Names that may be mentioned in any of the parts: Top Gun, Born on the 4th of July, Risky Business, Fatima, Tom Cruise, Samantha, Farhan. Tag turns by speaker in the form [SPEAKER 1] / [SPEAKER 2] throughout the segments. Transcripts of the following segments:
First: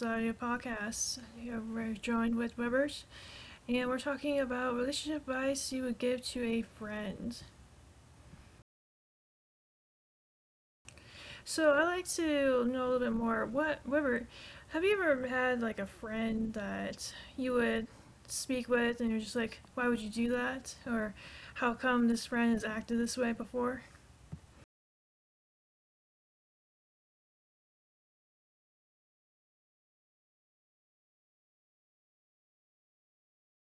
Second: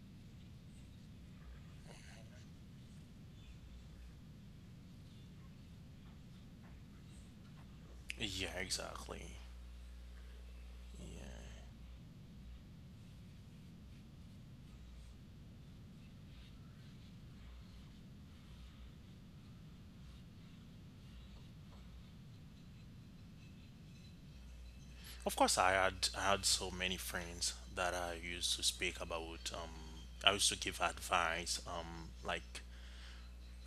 [SPEAKER 1] audio podcast. We're joined with Webbers, and we're talking about relationship advice you would give to a friend.
[SPEAKER 2] Yeah, exactly. Yeah.
[SPEAKER 1] So I'd like to know a little bit more. What Weber, have you ever had like a friend that you would speak with, and you're just like, why would you do that, or how come this friend has acted this way before?
[SPEAKER 2] Of course, I had so many friends that I used to speak about. I used to give advice, like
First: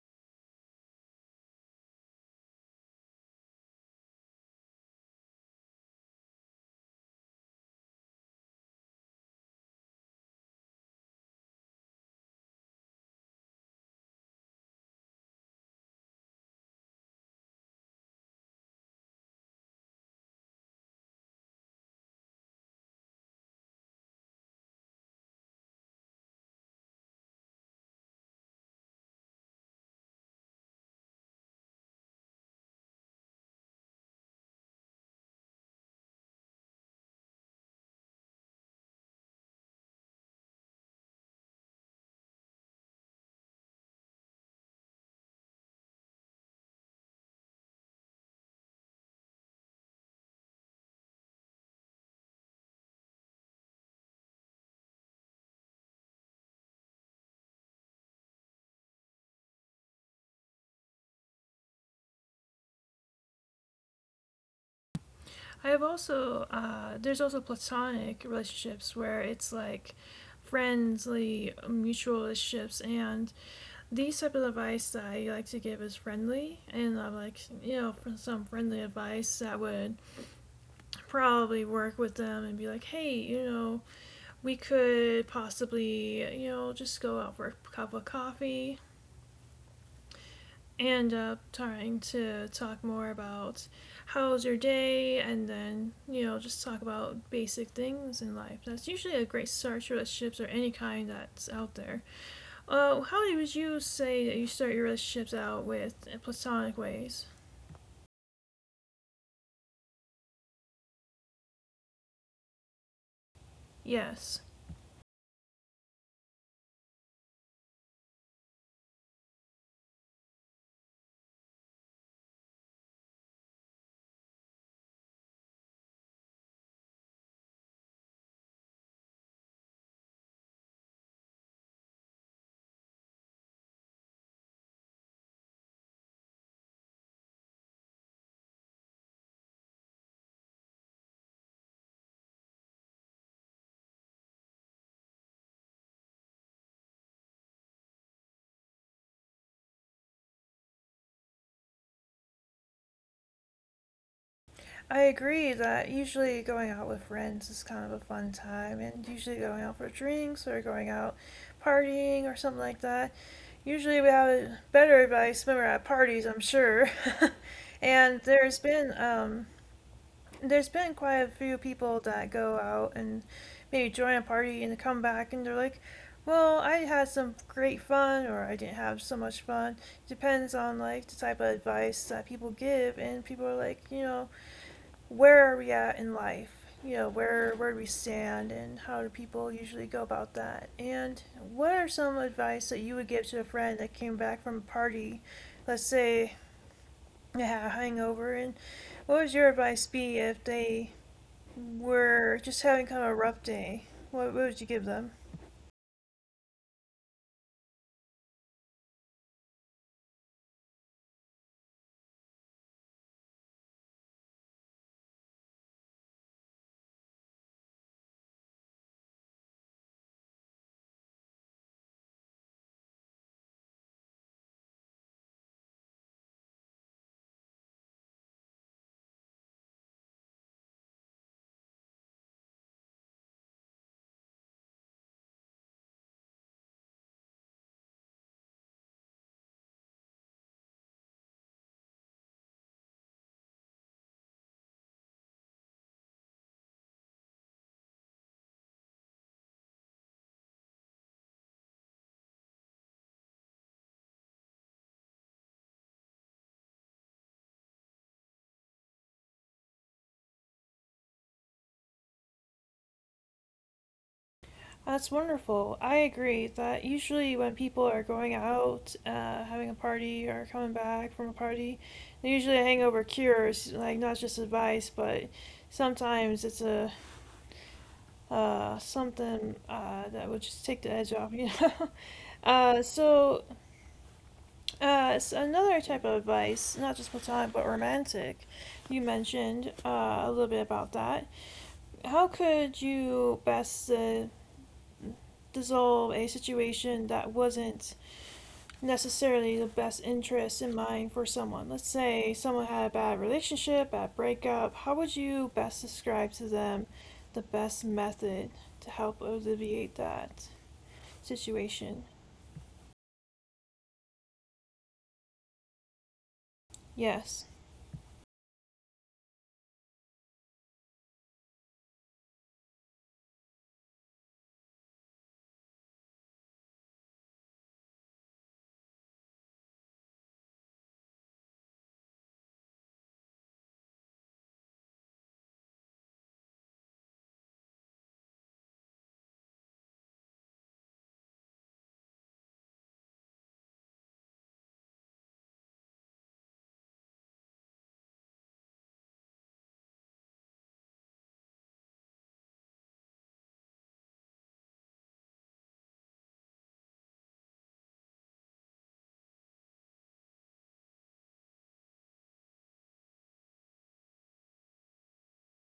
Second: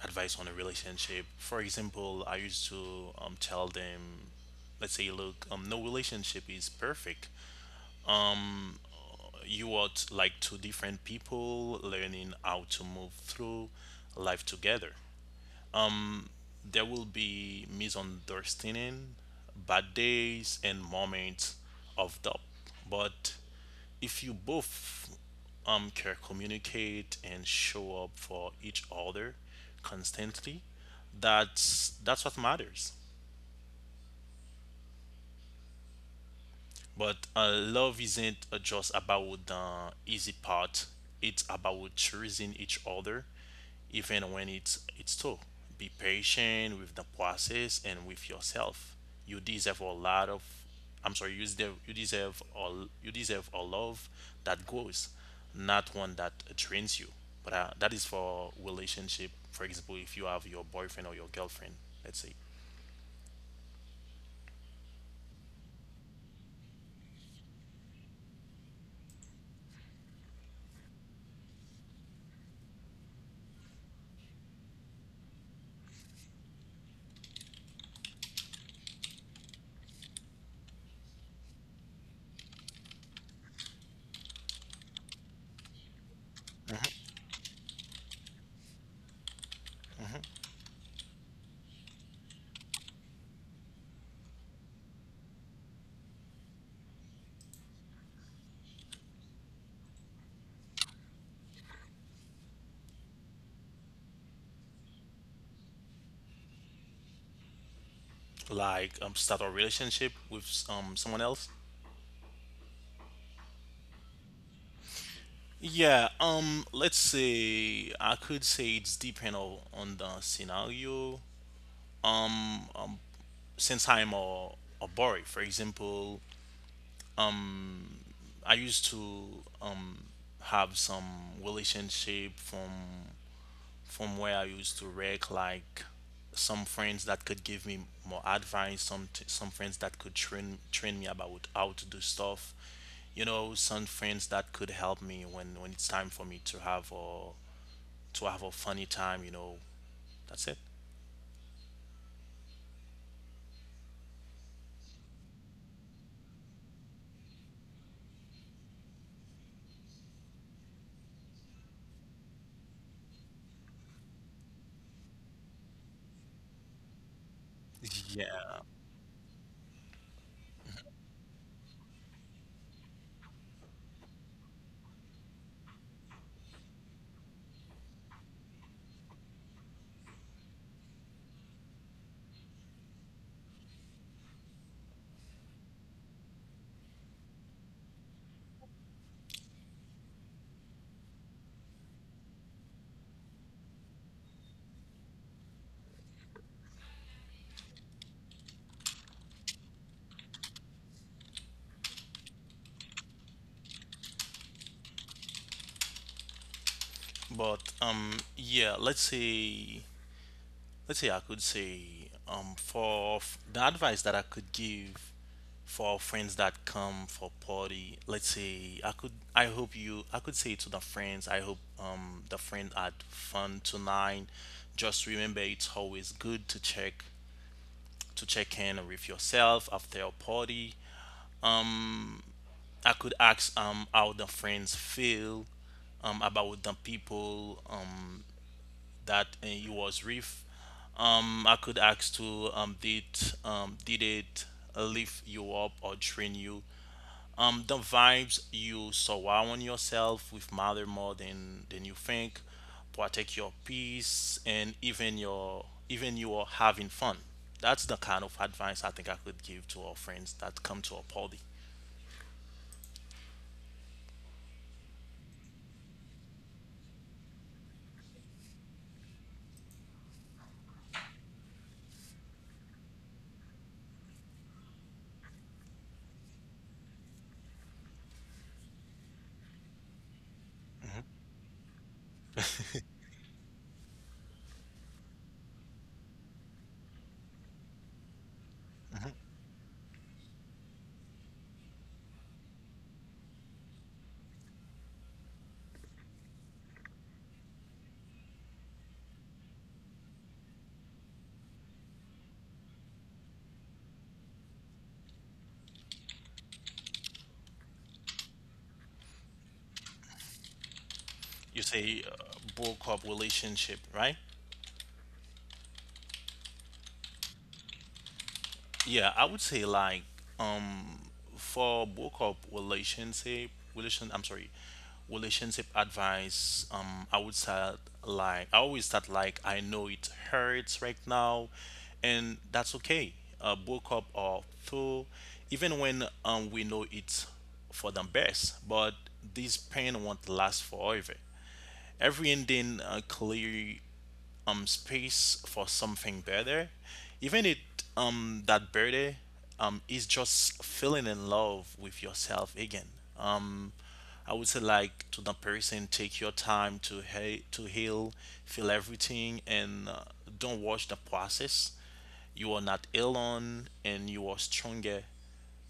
[SPEAKER 2] advice on a relationship. For example, I used to tell them, let's say, look, no relationship is perfect. You are like two different people learning how to move through life together. There will be misunderstanding, bad days, and moments of doubt. But if you both can communicate and show up for each other constantly, that's what matters. But love isn't just about the easy part. It's about choosing each other, even when it's tough. Be patient with the process and with yourself. You deserve a lot of. I'm sorry. You deserve a love that grows, not one that drains you. But that is for relationship. For example, if you have your boyfriend or your girlfriend, let's say,
[SPEAKER 1] I have also, there's also platonic relationships where it's like friendly mutual relationships, and the type of advice that I like to give is friendly, and I'm like, you know, some friendly advice that would probably work with them and be like, hey, you know, we could possibly, you know, just go out for a cup of coffee. And up trying to talk more about how's your day, and then, you know, just talk about basic things in life. That's usually a great start to relationships or any kind that's out there. How would you say that you start your relationships out with in platonic ways?
[SPEAKER 2] like start a relationship with someone else.
[SPEAKER 1] Yes.
[SPEAKER 2] Yeah, let's say I could say it's depend on the scenario. Since I'm a boy, for example, I used to have some relationship from where I used to wreck. Like some friends that could give me more advice, some friends that could train me about how to do stuff, you know, some friends that could help me when it's time for me to have a funny time, you know. That's it.
[SPEAKER 1] I agree that usually going out with friends is kind of a fun time, and usually going out for drinks or going out partying or something like that. Usually we have better advice when we're at parties, I'm sure. and there's
[SPEAKER 2] Yeah,
[SPEAKER 1] been um, there's been quite a few people that go out and maybe join a party and come back and they're like, well, I had some great fun or I didn't have so much fun. Depends on like the type of advice that people give, and people are like, you know, where are we at in life? You know, where do we stand, and how do people usually go about that? And what are some advice that you would give to a friend that came back from a party? Let's say they had a hangover, and what would your advice be if they were just having kind of a rough day. What would you give them?
[SPEAKER 2] but yeah, let's say I could say the advice that I could give for friends that come for party, let's say I hope you I could say to the friends, I hope the friend had fun tonight. Just remember it's always good to check in with yourself after a party. I could ask how the friends feel about the people that he was with. I could ask to did did it lift you up or train you? The vibes you surround yourself with matter more than you think. Protect your peace and even your even you are having fun. That's the kind of advice I think I could give to our friends that come to a party.
[SPEAKER 1] That's wonderful. I agree that usually when people are going out, having a party, or coming back from a party, usually a hangover cures, like, not just advice, but sometimes it's a, something, that would just take the edge off, you know? So, s another type of advice, not just platonic but romantic, you mentioned, a little bit about that. How could you best, dissolve a situation that wasn't necessarily the best interest in mind for someone? Let's say someone had a bad relationship, bad breakup. How would you best describe to them the best method to help alleviate that
[SPEAKER 2] You
[SPEAKER 1] situation?
[SPEAKER 2] say broke up relationship, right?
[SPEAKER 1] Yes.
[SPEAKER 2] Yeah, I would say like um for breakup relationship relation I'm sorry, relationship advice. I would start like I always start like I know it hurts right now, and that's okay. Uh, breakup or through, even when we know it's for the best, but this pain won't last forever. Every ending clearly space for something better, even it that better is just feeling in love with yourself again. Um, I would say like to the person, take your time to heal, feel everything, and don't watch the process. You are not alone, and you are stronger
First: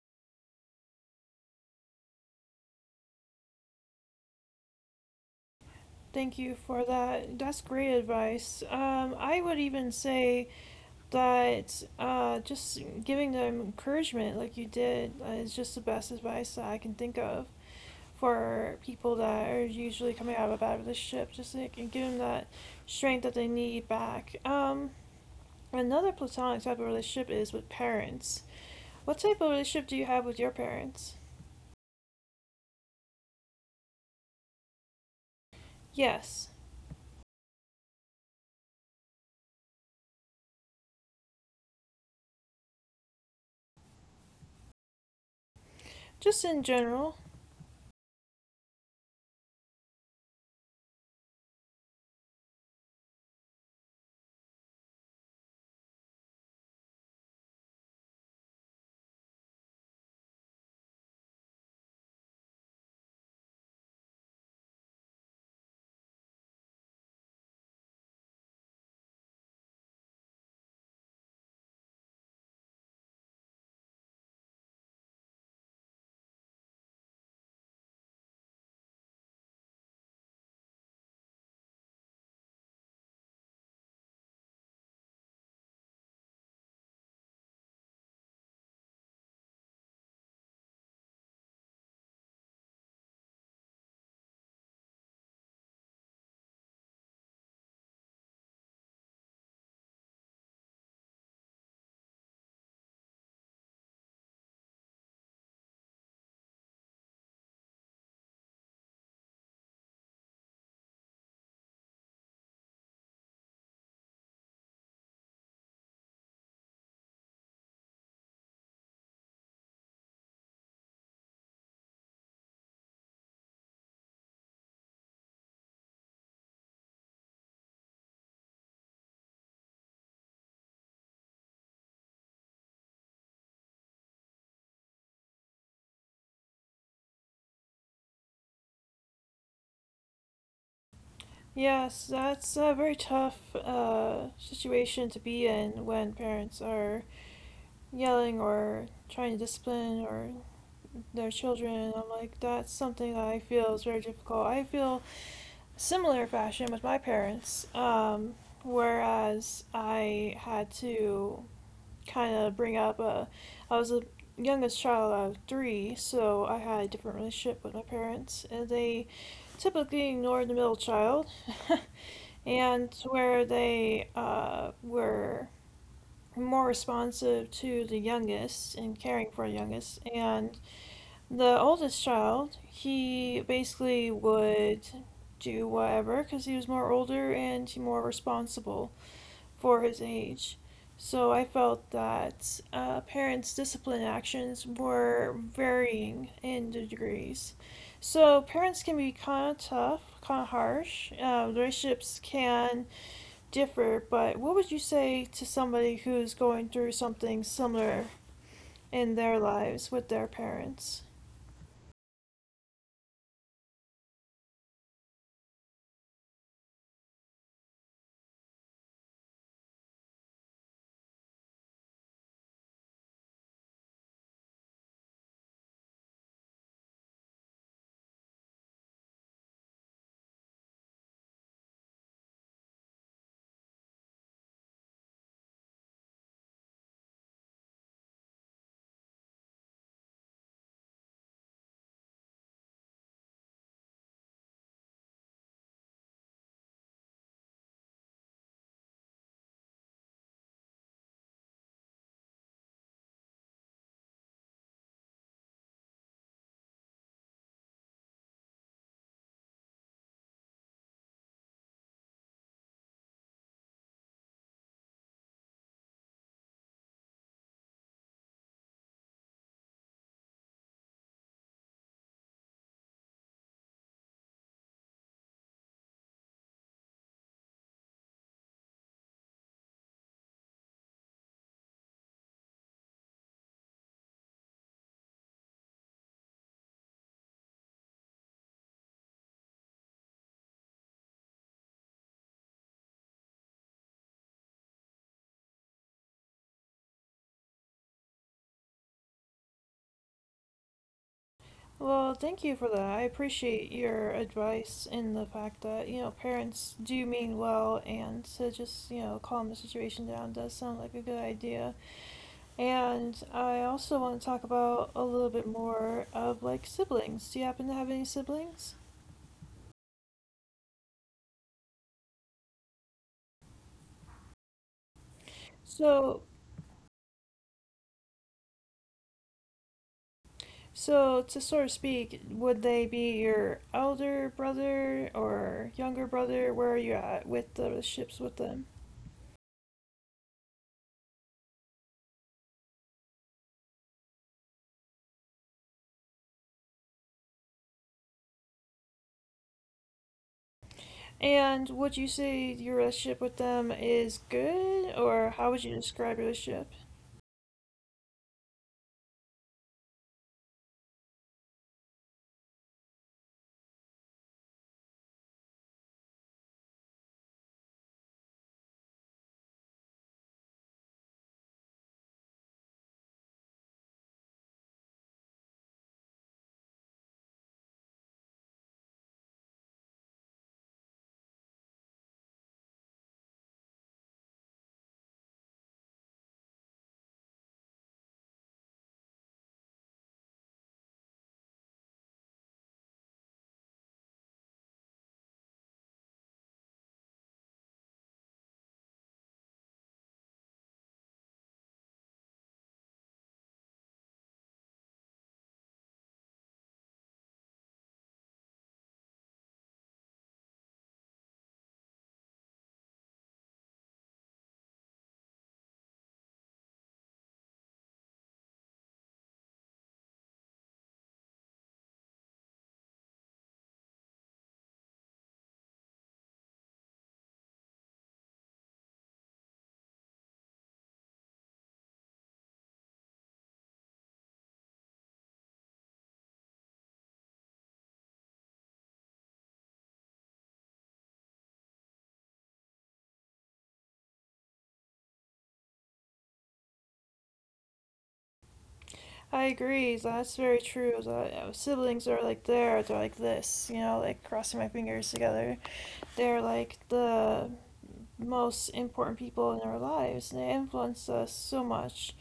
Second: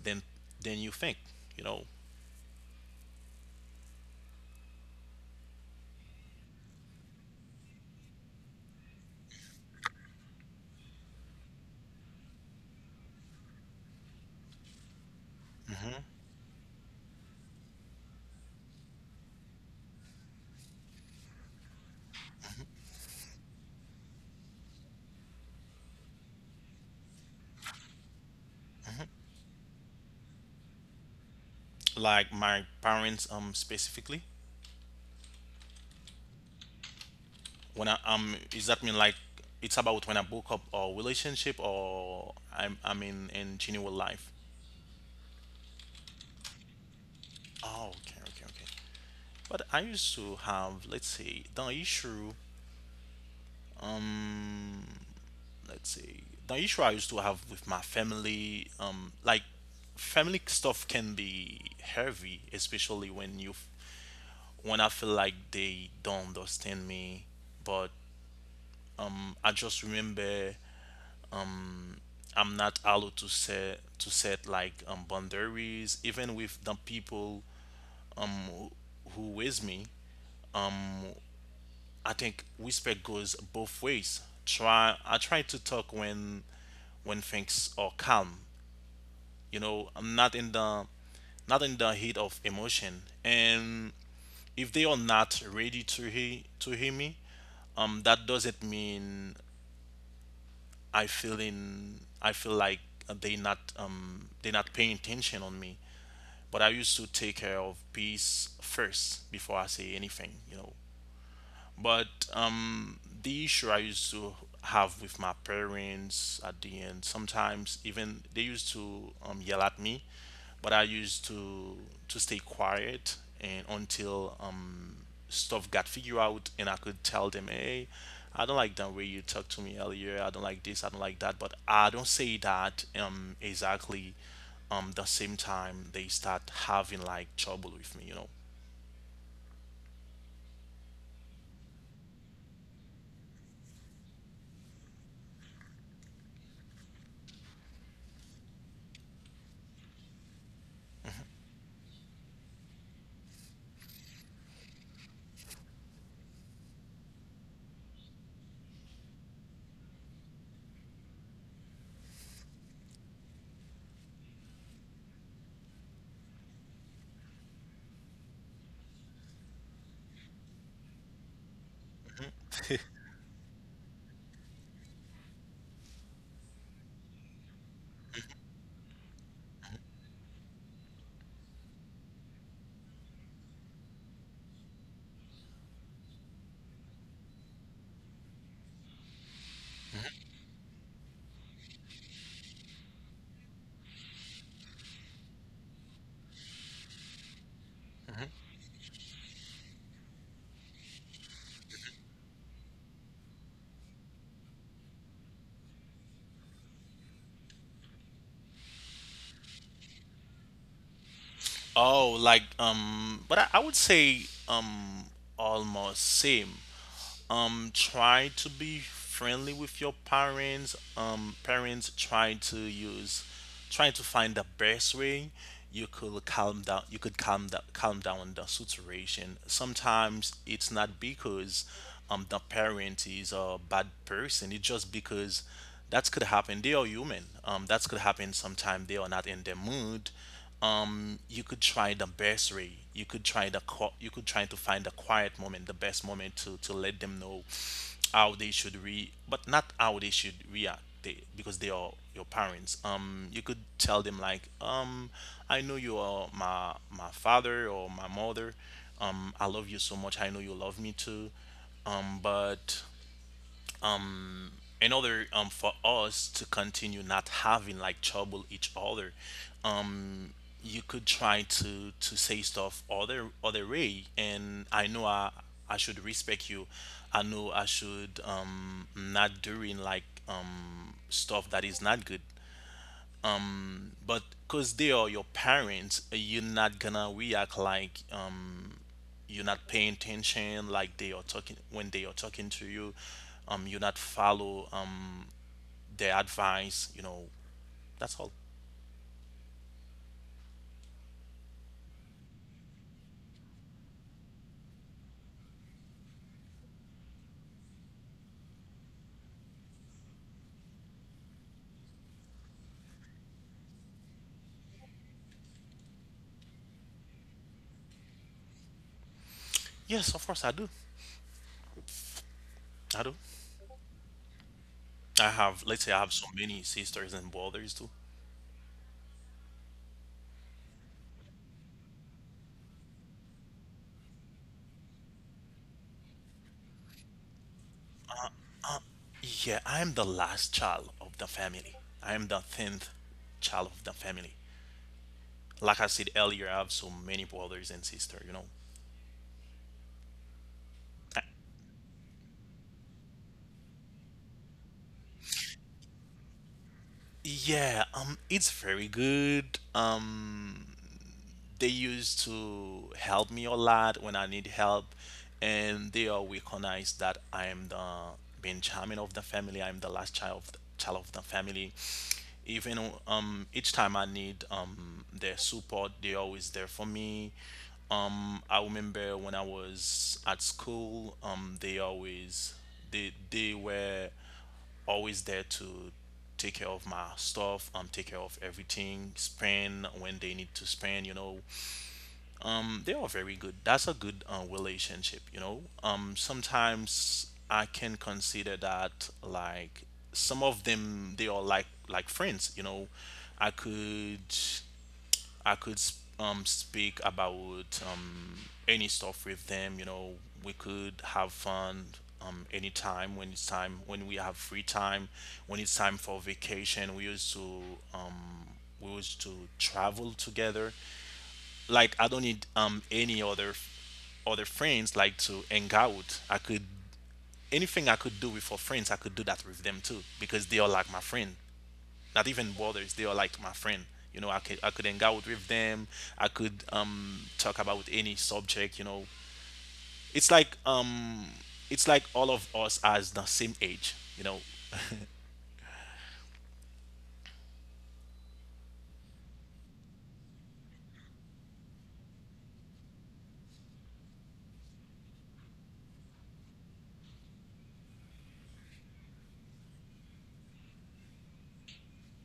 [SPEAKER 2] than than you think. You know,
[SPEAKER 1] Thank you for that. That's great advice. I would even say that, just giving them encouragement like you did, is just the best advice that I can think of for people that are usually coming out of a bad relationship, just so it can give them that strength that they need back. Another platonic type of relationship is with parents. What type of relationship do you have with your parents?
[SPEAKER 2] like my parents specifically.
[SPEAKER 1] Yes,
[SPEAKER 2] When is that mean like it's about when I broke up a relationship or I'm in genuine life.
[SPEAKER 1] just in general.
[SPEAKER 2] Oh, okay, okay, okay. But I used to have, let's say the issue, let's say the issue I used to have with my family, like family stuff can be heavy, especially when you, when I feel like they don't understand me. But I just remember I'm not allowed to set like boundaries, even with the people who with me. I think respect goes both ways. Try I try to talk when things are calm. You know, I'm not in the, not in the heat of emotion. And if they are not ready to hear me, that doesn't mean I feel like they not paying attention on me. But I used to take care of peace first before I say anything, you know. But the issue I used to have with my parents at the end, sometimes even they used to yell at me, but I used to stay quiet, and until stuff got figured out and I could tell them, hey, I don't like the way you talked to me earlier. I don't like this. I don't like that. But I don't say that exactly the same time they start having like trouble with me, you know.
[SPEAKER 1] Yes, that's a very tough, situation to be in when parents are yelling or trying to discipline or their children. I'm like, that's something that I feel is very difficult. I feel similar fashion with my parents, whereas I had to kind of bring up a, I was the youngest child out of three, so I had a different relationship with my parents, and they typically ignored the middle child, and where they, were more responsive to the youngest and caring for the youngest, and the oldest child, he basically would do whatever because he was more older and more responsible for his age. So I felt that, parents' discipline actions were varying in the degrees. So parents can be kind of tough, kind of harsh. Relationships can differ, but what would you say to somebody who's going through something similar in their lives with their parents?
[SPEAKER 2] Oh, like but I would say um, almost same. Try to be friendly with your parents. Parents try to use, trying to find the best way you could calm down. You could calm down the situation. Sometimes it's not because the parent is a bad person. It's just because that could happen. They are human. That could happen sometime. They are not in the mood. You could try the best way, you could try you could try to find the quiet moment, the best moment to let them know how they should re, but not how they should react, they because they are your parents. You could tell them like, I know you are my father or my mother, I love you so much, I know you love me too, but in order for us to continue not having like trouble each other, um you could try to say stuff other, other way, and I know I should respect you. I know I should not doing like stuff that is not good. But because they are your parents, you're not gonna react like, you're not paying attention like they are talking when they are talking to you, you're not follow their advice, you know, that's all.
[SPEAKER 1] Well, thank you for that. I appreciate your advice in the fact that, you know, parents do mean well, and to just, you know, calm the situation down does sound like a good idea. And I also want to talk about a little bit more of like siblings. Do you happen to have any siblings?
[SPEAKER 2] Yes, of course I do. I do. I have, let's say, I have
[SPEAKER 1] So,
[SPEAKER 2] so many sisters and brothers too.
[SPEAKER 1] so to sort of speak, would they be your elder brother or younger brother? Where are you at with the ships with them?
[SPEAKER 2] Yeah, I am the last child of the family. I am the 10th child of the family. Like I said earlier, I have so many brothers and sisters, you know.
[SPEAKER 1] And would you say your relationship with them is good, or how would you describe your relationship?
[SPEAKER 2] Yeah, it's very good. They used to help me a lot when I need help, and they all recognize that I am the Benjamin of the family. I'm the last child of child of the family. Even each time I need their support, they're always there for me. I remember when I was at school, they were always there to take care of my stuff, take care of everything, spend when they need to spend, you know, they are very good. That's a good relationship, you know. Sometimes I can consider that like some of them they are like friends, you know. I could I could speak about any stuff with them, you know. We could have fun anytime when it's time when we have free time, when it's time for vacation. Um, we used to travel together. Like I don't need any other friends like to hang out. I could anything I could do with for friends, I could do that with them too, because they are like my friend. Not even brothers, they are like my friend. You know, I could hang out with them. I could talk about any subject. You know, it's like um it's like all of us as the same age. You know,
[SPEAKER 1] I agree, so that's very true. That, siblings are like there, they're like this, you know, like crossing my fingers together. They're like the most important people in our lives, and they influence us so much.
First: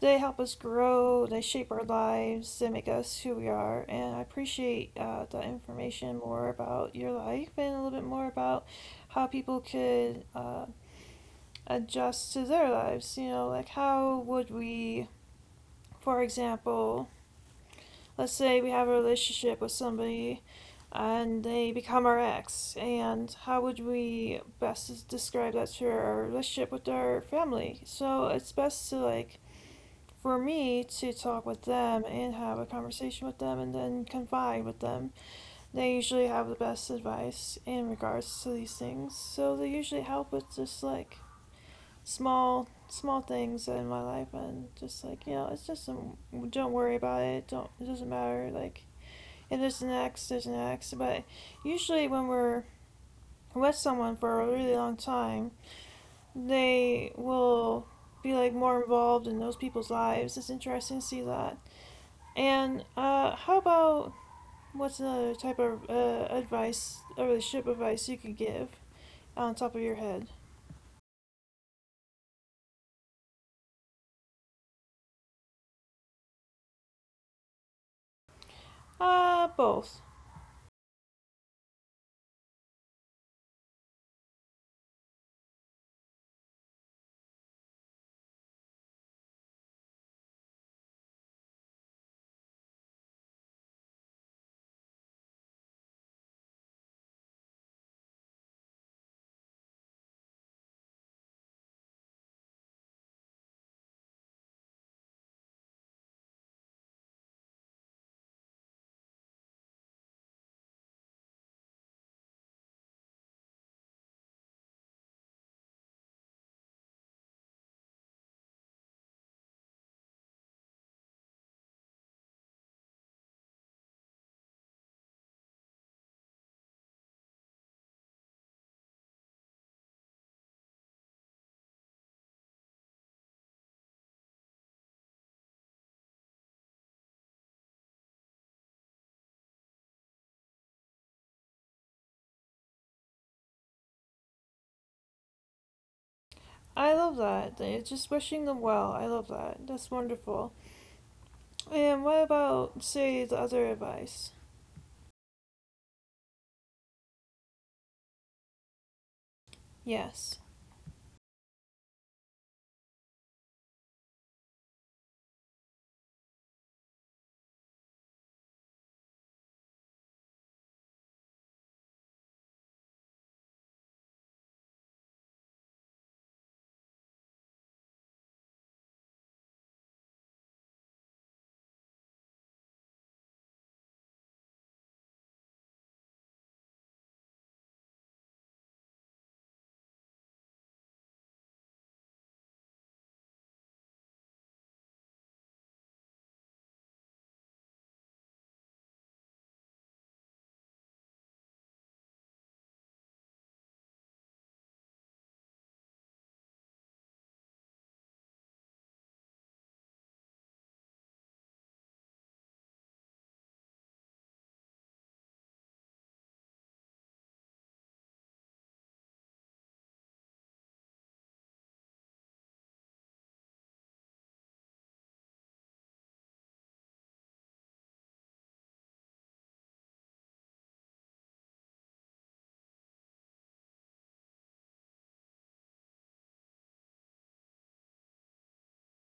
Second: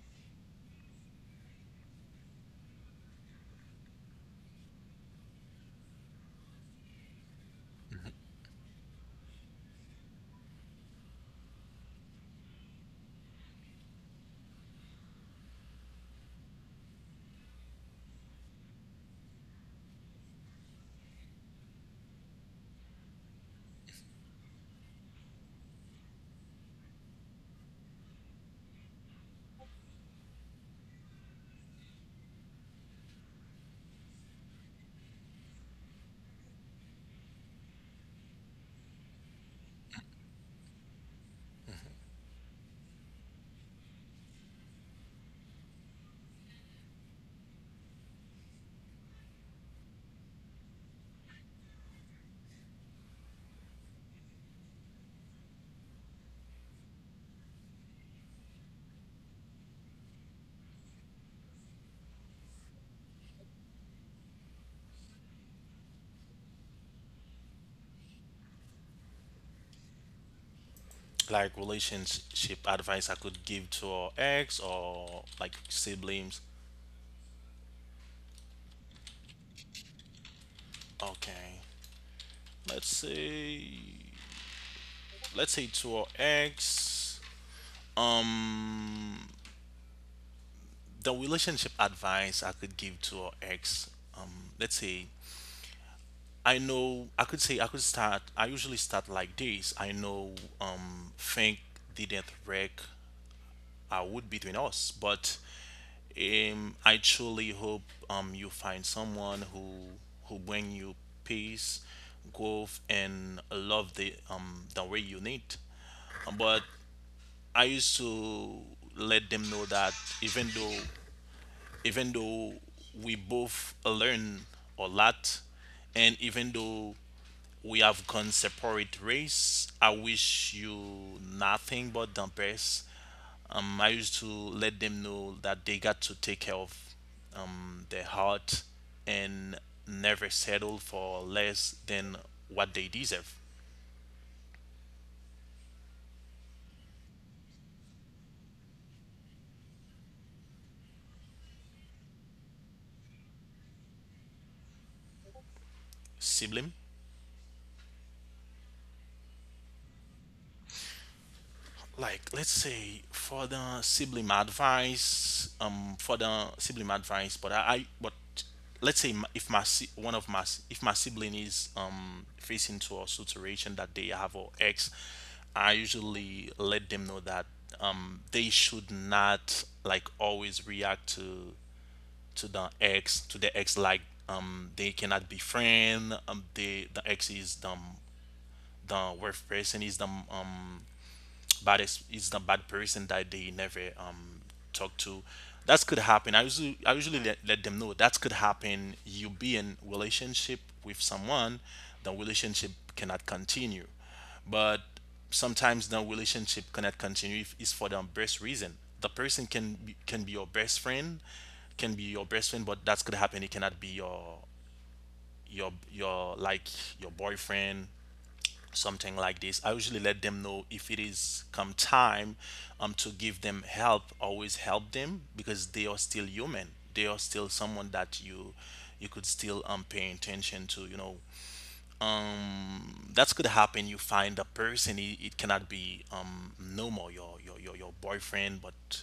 [SPEAKER 1] They help us grow, they shape our lives, they make us who we are. And I appreciate, the information more about your life and a little bit more about how people could, adjust to their lives. You know, like how would we, for example, let's say we have a relationship with somebody and they become our ex, and how would we best describe that to our relationship with our family? So it's best to, like, for me to talk with them and have a conversation with them and then confide with them. They usually have the best advice in regards to these things, so they usually help with just like small small things in my life, and just like, you know, it's just some don't worry about it, don't, it doesn't matter, like, if there's an ex, there's an ex. But usually when we're with someone for a really long time, they will be like more involved in those people's lives. It's interesting to see that. And uh, how about, what's another type of, advice, a relationship advice you could give on top of your head?
[SPEAKER 2] like relationship advice I could give to our ex or like siblings.
[SPEAKER 1] Uh, both.
[SPEAKER 2] Okay, let's see. Let's say to our ex, um the relationship advice I could give to our ex, um let's say, I know I could say I could start I usually start like this. I know think didn't wreck would between us, but I truly hope you find someone who bring you peace, growth and love, the way you need. But I used to let them know that, even though even though we both learn a lot, and even though we have gone separate ways, I wish you nothing but the best. I used to let them know that they got to take care of their heart and never settle for less than what they deserve.
[SPEAKER 1] I love that. Like, it's just wishing them well. I love that. That's wonderful. And what about, say, the other advice?
[SPEAKER 2] Sibling?
[SPEAKER 1] Yes,
[SPEAKER 2] Like let's say for the sibling advice, for the sibling advice. But i, I but let's say if one of if my sibling is facing to a situation that they have or ex, I usually let them know that they should not like always react to the ex, like they cannot be friend. They, the ex is the worst person, is the, bad it's the bad person that they never talk to. That could happen. I usually let them know that could happen. You be in relationship with someone, the relationship cannot continue, but sometimes the relationship cannot continue if it's for the best reason. The person can be your best friend, but that could happen. It cannot be your your like your boyfriend, something like this. I usually let them know if it is come time, to give them help, always help them, because they are still human. They are still someone that you could still, pay attention to, that could happen. You find a person, it cannot be, no more your boyfriend, but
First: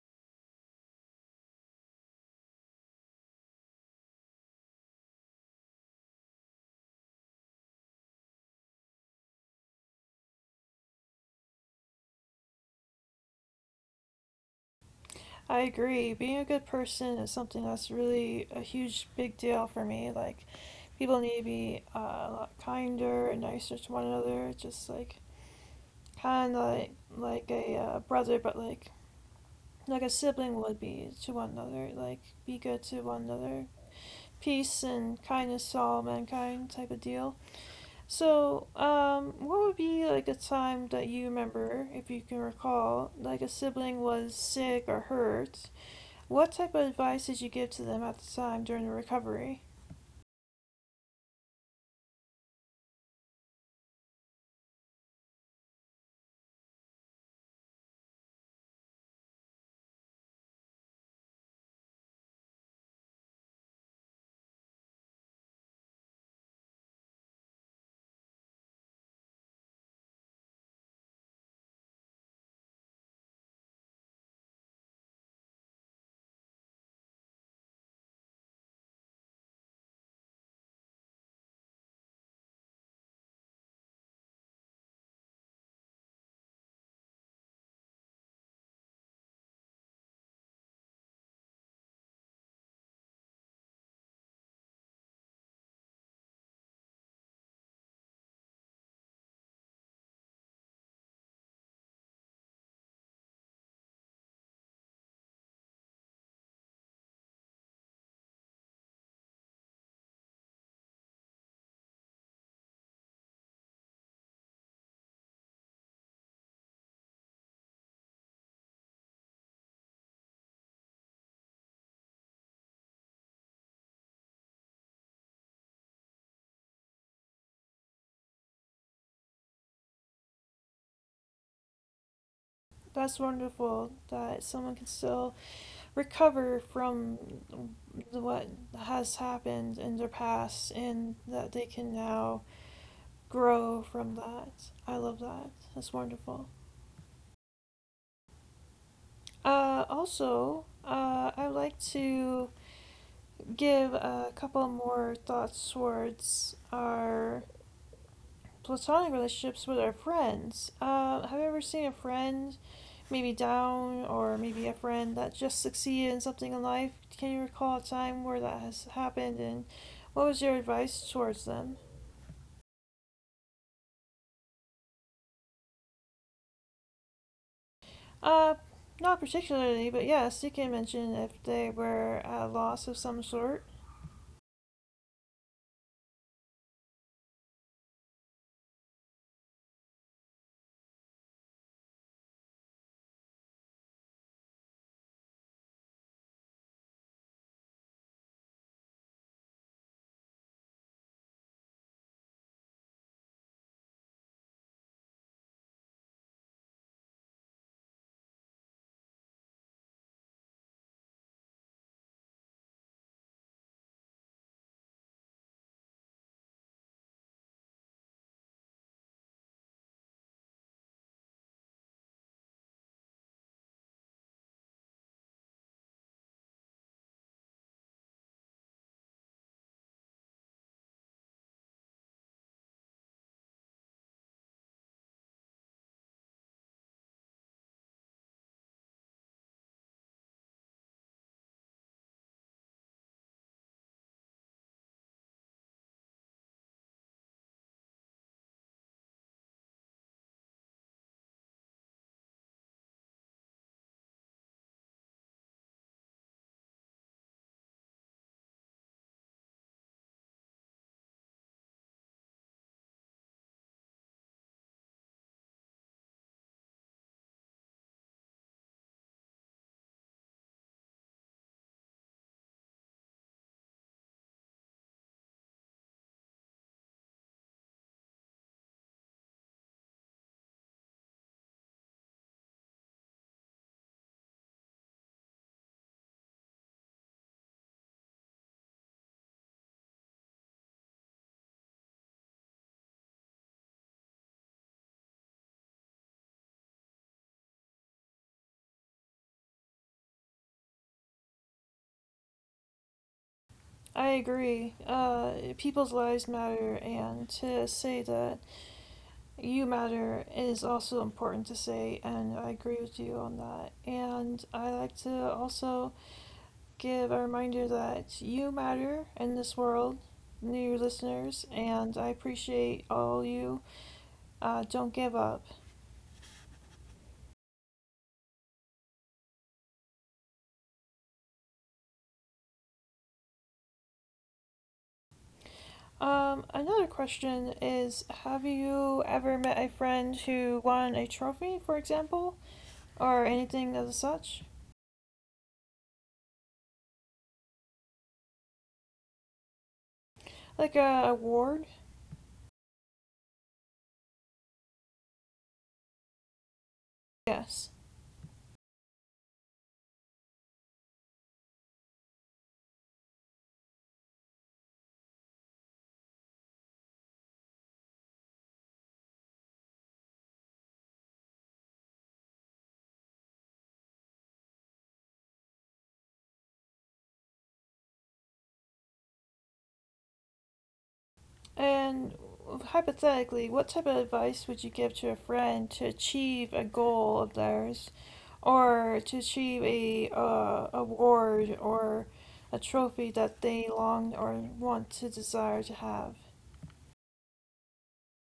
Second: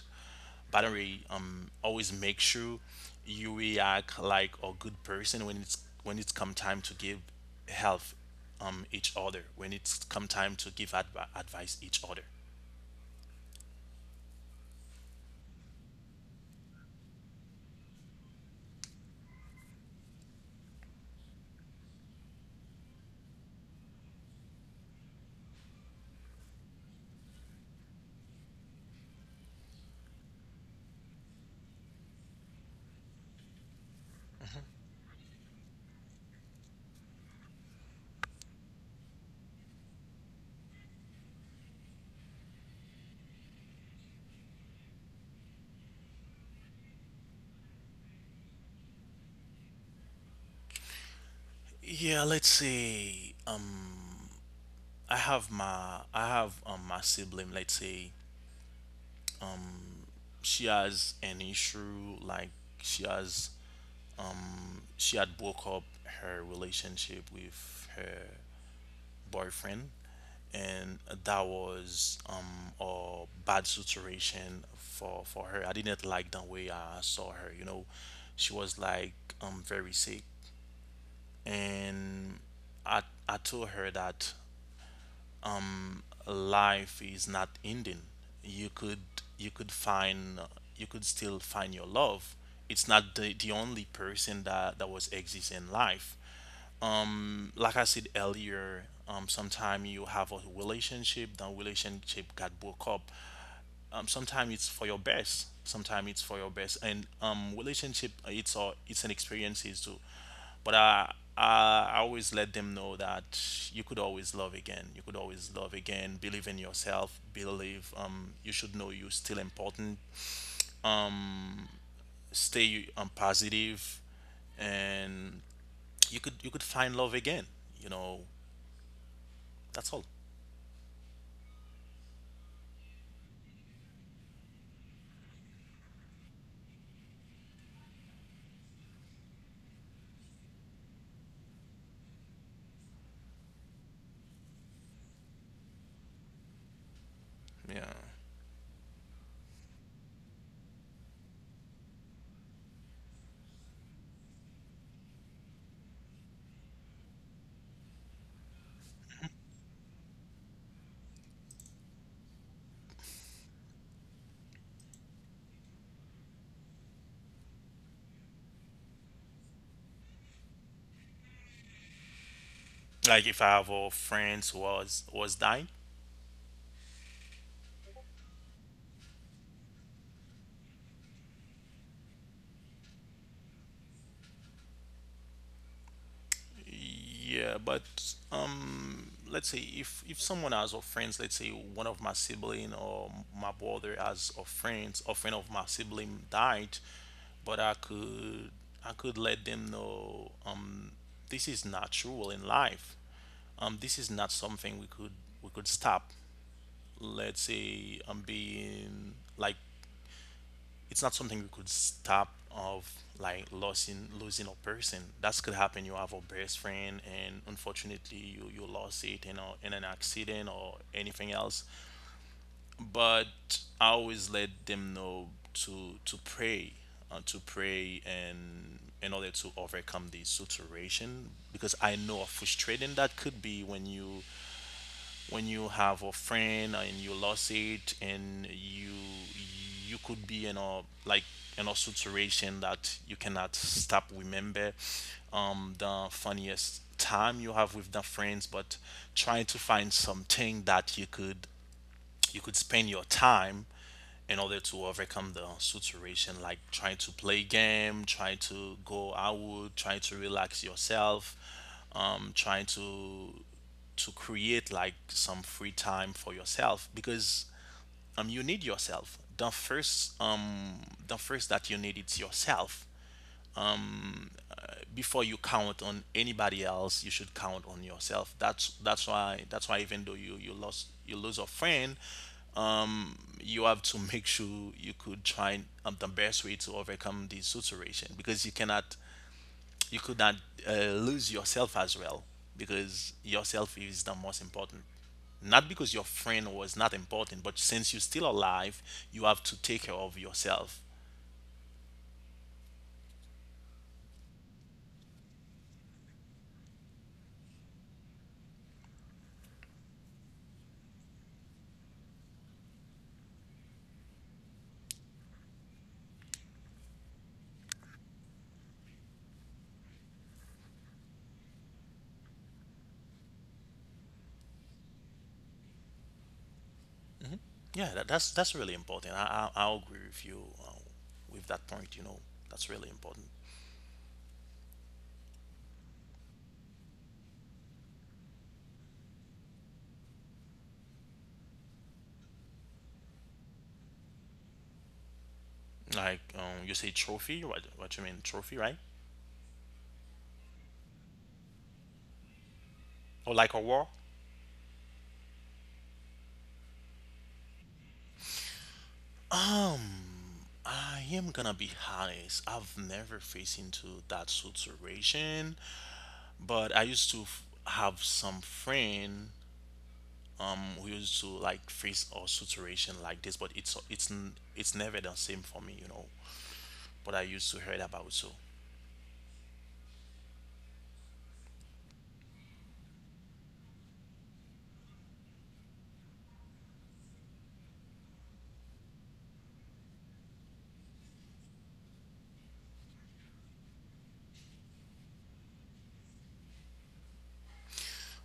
[SPEAKER 2] by the way, always make sure you react like a good person when it's come time to give help, each other, when it's come time to give advice each other.
[SPEAKER 1] I agree. Being a good person is something that's really a huge, big deal for me. Like, people need to be, a lot kinder and nicer to one another. Just like, kind of like a, brother, but like a sibling would be to one another. Like, be good to one another. Peace and kindness to all mankind type of deal. So, what would be like a time that you remember, if you can recall, like a sibling was sick or hurt? What type of advice did you give to them at the time during the recovery?
[SPEAKER 2] Yeah, let's say I have my sibling. Let's say she has an issue, like she has, um, she had broke up her relationship with her boyfriend, and that was a bad situation for her. I didn't like the way I saw her, you know. She was like, very sick. And i I told her that life is not ending. You could, you could find you could still find your love. It's not the only person that was exist in life. Like I said earlier, sometimes you have a relationship, that relationship got broke up. Sometimes it's for your best, and relationship, it's it's an experiences too. But I always let them know that you could always love again. You could always love again. Believe in yourself. Believe, you should know you're still important. Um Stay positive, and you could find love again. You know. That's all.
[SPEAKER 1] That's wonderful that someone can still recover from what has happened in their past and that they can now grow from that. I love that. That's wonderful.
[SPEAKER 2] Yeah.
[SPEAKER 1] Also, I'd like to give a couple more thoughts towards our platonic relationships with our friends. Have you ever seen a friend maybe down or maybe a friend that just succeeded in something in life? Can you recall a time where that has happened and what was your advice towards them?
[SPEAKER 2] Like if I have, friends who was dying.
[SPEAKER 1] Uh, not particularly, but yes, you can mention if they were at a loss of some sort.
[SPEAKER 2] Yeah, but let's say if someone has a friends, let's say one of my sibling or my brother has a friends, a friend of my sibling died, but I could let them know, this is natural in life. This is not something we could stop. Let's say being like, it's not something we could stop of, like losing a person. That could happen. You have a best friend, and unfortunately, you lost it, you know, in an accident or anything else. But I always let them know to pray, and in order to overcome the situation, because I know how frustrating that could be when you have a friend and you lost it, and you could be in a like, in a situation that you cannot stop remember, the funniest time you have with the friends, but trying to find something that you could spend your time in order to overcome the situation, like trying to play game, try to go out, try to relax yourself, trying to create like some free time for yourself, because you need yourself the first, the first that you need is yourself before you count on anybody else. You should count on yourself. That's why even though you lose a friend, you have to make sure you could try, the best way to overcome this situation, because you cannot, you could not, lose yourself as well, because yourself is the most important. Not because your friend was not important, but since you're still alive, you have to take care of yourself.
[SPEAKER 1] I agree. People's lives matter, and to say that you matter is also important to say, and I agree with you on that. And I like to also give a reminder that you matter in this world, new listeners, and I appreciate all you. Don't give up.
[SPEAKER 2] Yeah, that's really important. I agree with you, with that point, you know. That's really important.
[SPEAKER 1] Another question is, have you ever met a friend who won a trophy, for example, or anything as such?
[SPEAKER 2] Like, you say trophy, what you mean trophy, right?
[SPEAKER 1] Like a award?
[SPEAKER 2] Or like a war?
[SPEAKER 1] Yes.
[SPEAKER 2] I am gonna be honest. I've never faced into that situation, but I used to have some friend, who used to like face a situation like this, but it's it's never the same for me, you know. But I used to heard about so.
[SPEAKER 1] And hypothetically, what type of advice would you give to a friend to achieve a goal of theirs, or to achieve a, award or a trophy that they long or want to desire to have?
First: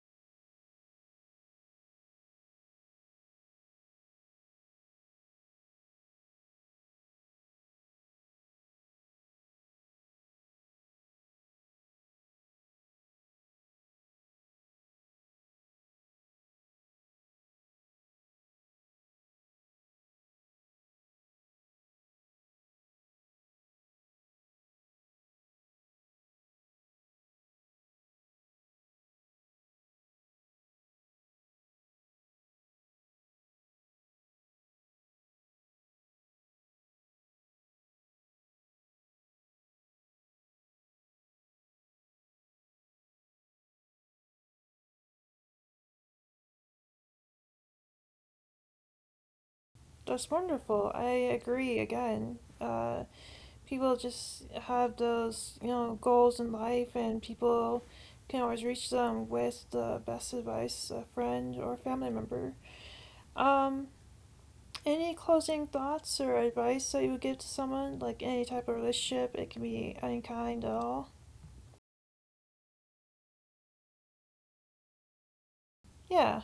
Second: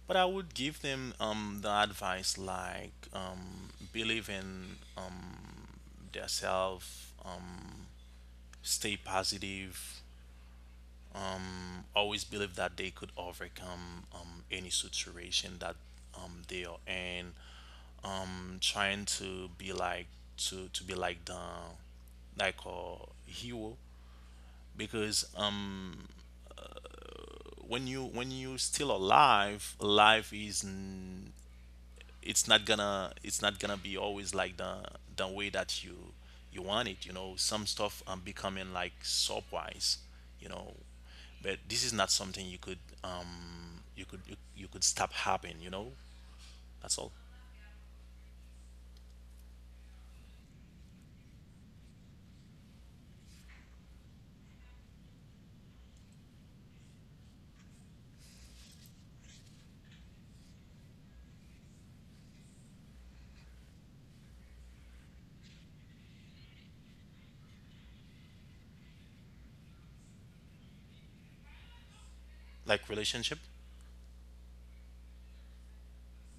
[SPEAKER 2] But I would give them, the advice like, believe in, themselves, um, stay positive, always believe that they could overcome, any situation that, they are in. Trying to be like, to be like the, like a hero, because when you still alive, life is, it's not gonna be always like the way that you want it, you know. Some stuff becoming like surprise, you know. But this is not something you could, you could, you could stop happening, you know. That's all.
[SPEAKER 1] That's wonderful. I agree again. People just have those, you know, goals in life, and people can always reach them with the best advice, a friend or family member. Um, Any closing thoughts or advice that you would give to someone, like any type of relationship? It can be any kind at all.
[SPEAKER 2] Like relationship?
[SPEAKER 1] Yeah,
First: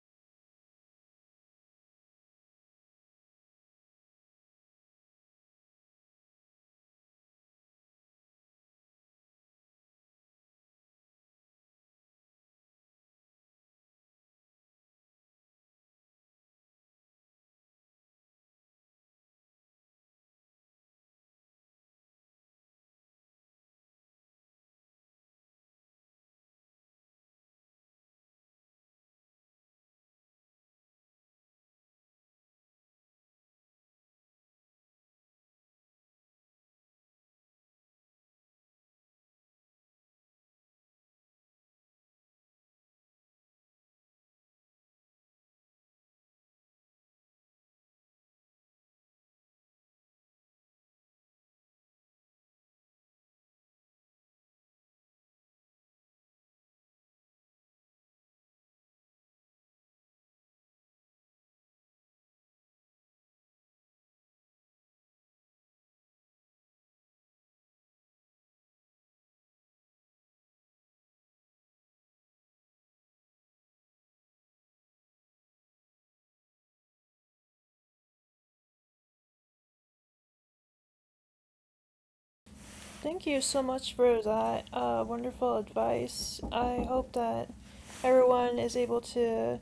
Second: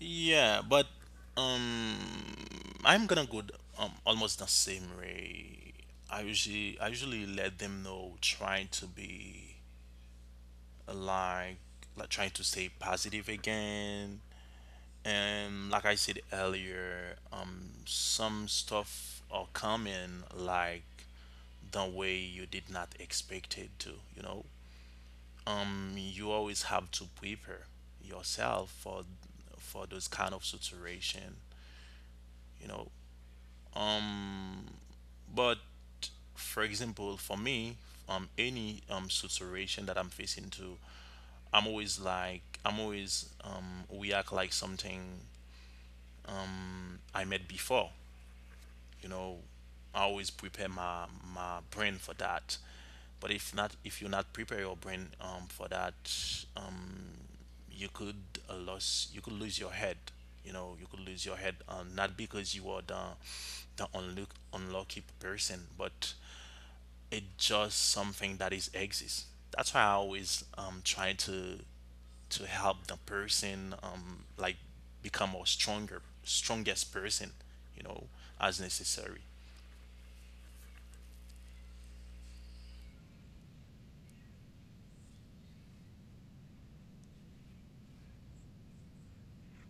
[SPEAKER 2] Yeah, but um I'm gonna go th- almost the same way. I usually let them know trying to be like like trying to stay positive again. And like I said earlier, some stuff are coming like the way you did not expect it to. You know, you always have to prepare yourself for those kind of situation. You know, but for example, for me, any situation that I'm facing to, I'm always react like something I met before, you know. I always prepare my brain for that. But if not, if you not prepare your brain, for that, um, you could, lose, you could lose your head. You know, you could lose your head, not because you are the unlucky person, but it's just something that is exists. That's why I always try to help the person, like become a stronger strongest person, you know, as necessary.
[SPEAKER 1] thank you so much for that, wonderful advice. I hope that everyone is able to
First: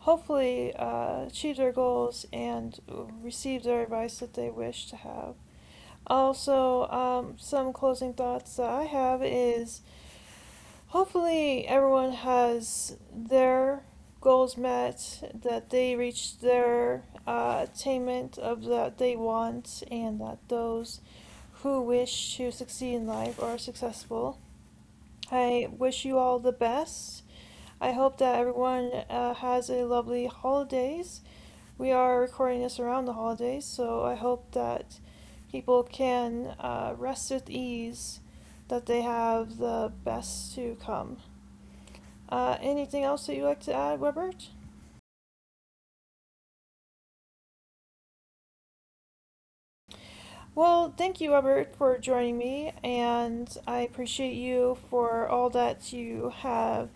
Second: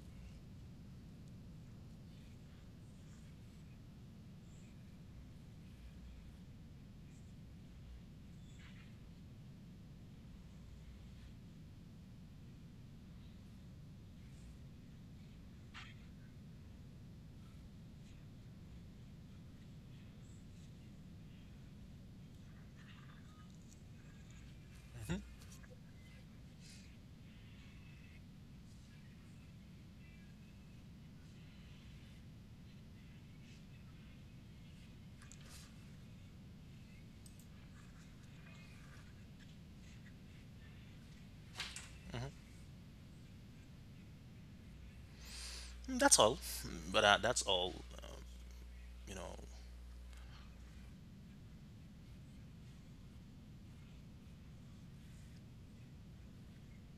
[SPEAKER 1] hopefully, achieve their goals and receive their advice that they wish to have. Also, some closing thoughts that I have is, hopefully, everyone has their goals met, that they reach their, attainment of that they want, and that those who wish to succeed in life are successful.
[SPEAKER 2] Mhm.
[SPEAKER 1] I wish you all the best. I hope that everyone, has a lovely holidays. We are recording this around the holidays, so I hope that people can, rest with ease, that they have the best to come. Anything else that you'd like to add, Robert?
[SPEAKER 2] Mm, that's all. Mm, but that's all, you know.
[SPEAKER 1] Well, thank you, Robert, for joining me, and I appreciate you for all that you have,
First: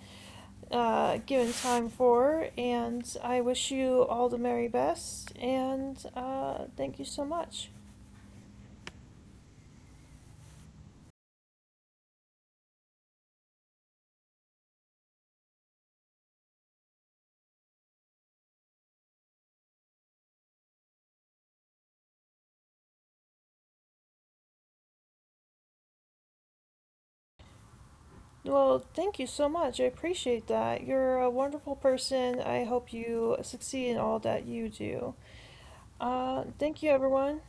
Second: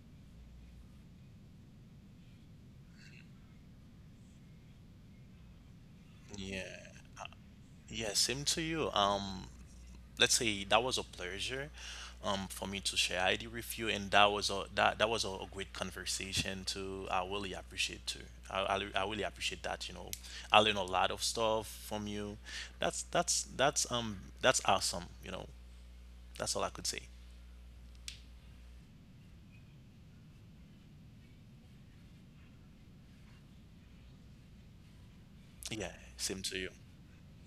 [SPEAKER 1] given time for. And I wish you all the merry best, and,
[SPEAKER 2] Yeah.
[SPEAKER 1] thank you so much.
[SPEAKER 2] Yeah, same to you. Let's say that was a pleasure, for me to share ID with you, and that was a, that that was a great conversation too. I really appreciate too. I really appreciate that, you know. I learned a lot of stuff from you. That's that's awesome, you know. That's all I could say.
[SPEAKER 1] Well, thank you so much. I appreciate that. You're a wonderful person. I hope you succeed in all that you do.
[SPEAKER 2] Yeah, same to you.
[SPEAKER 1] Thank you, everyone,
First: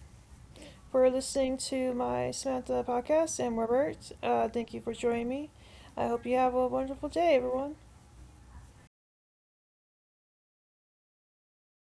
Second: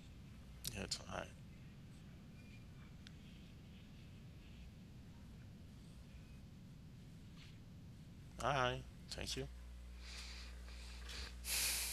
[SPEAKER 2] Yeah, it's
[SPEAKER 1] for
[SPEAKER 2] all right.
[SPEAKER 1] listening to my Samantha podcast and Robert. Thank you for joining me. I hope you have a wonderful day, everyone.
[SPEAKER 2] All right. Thank you.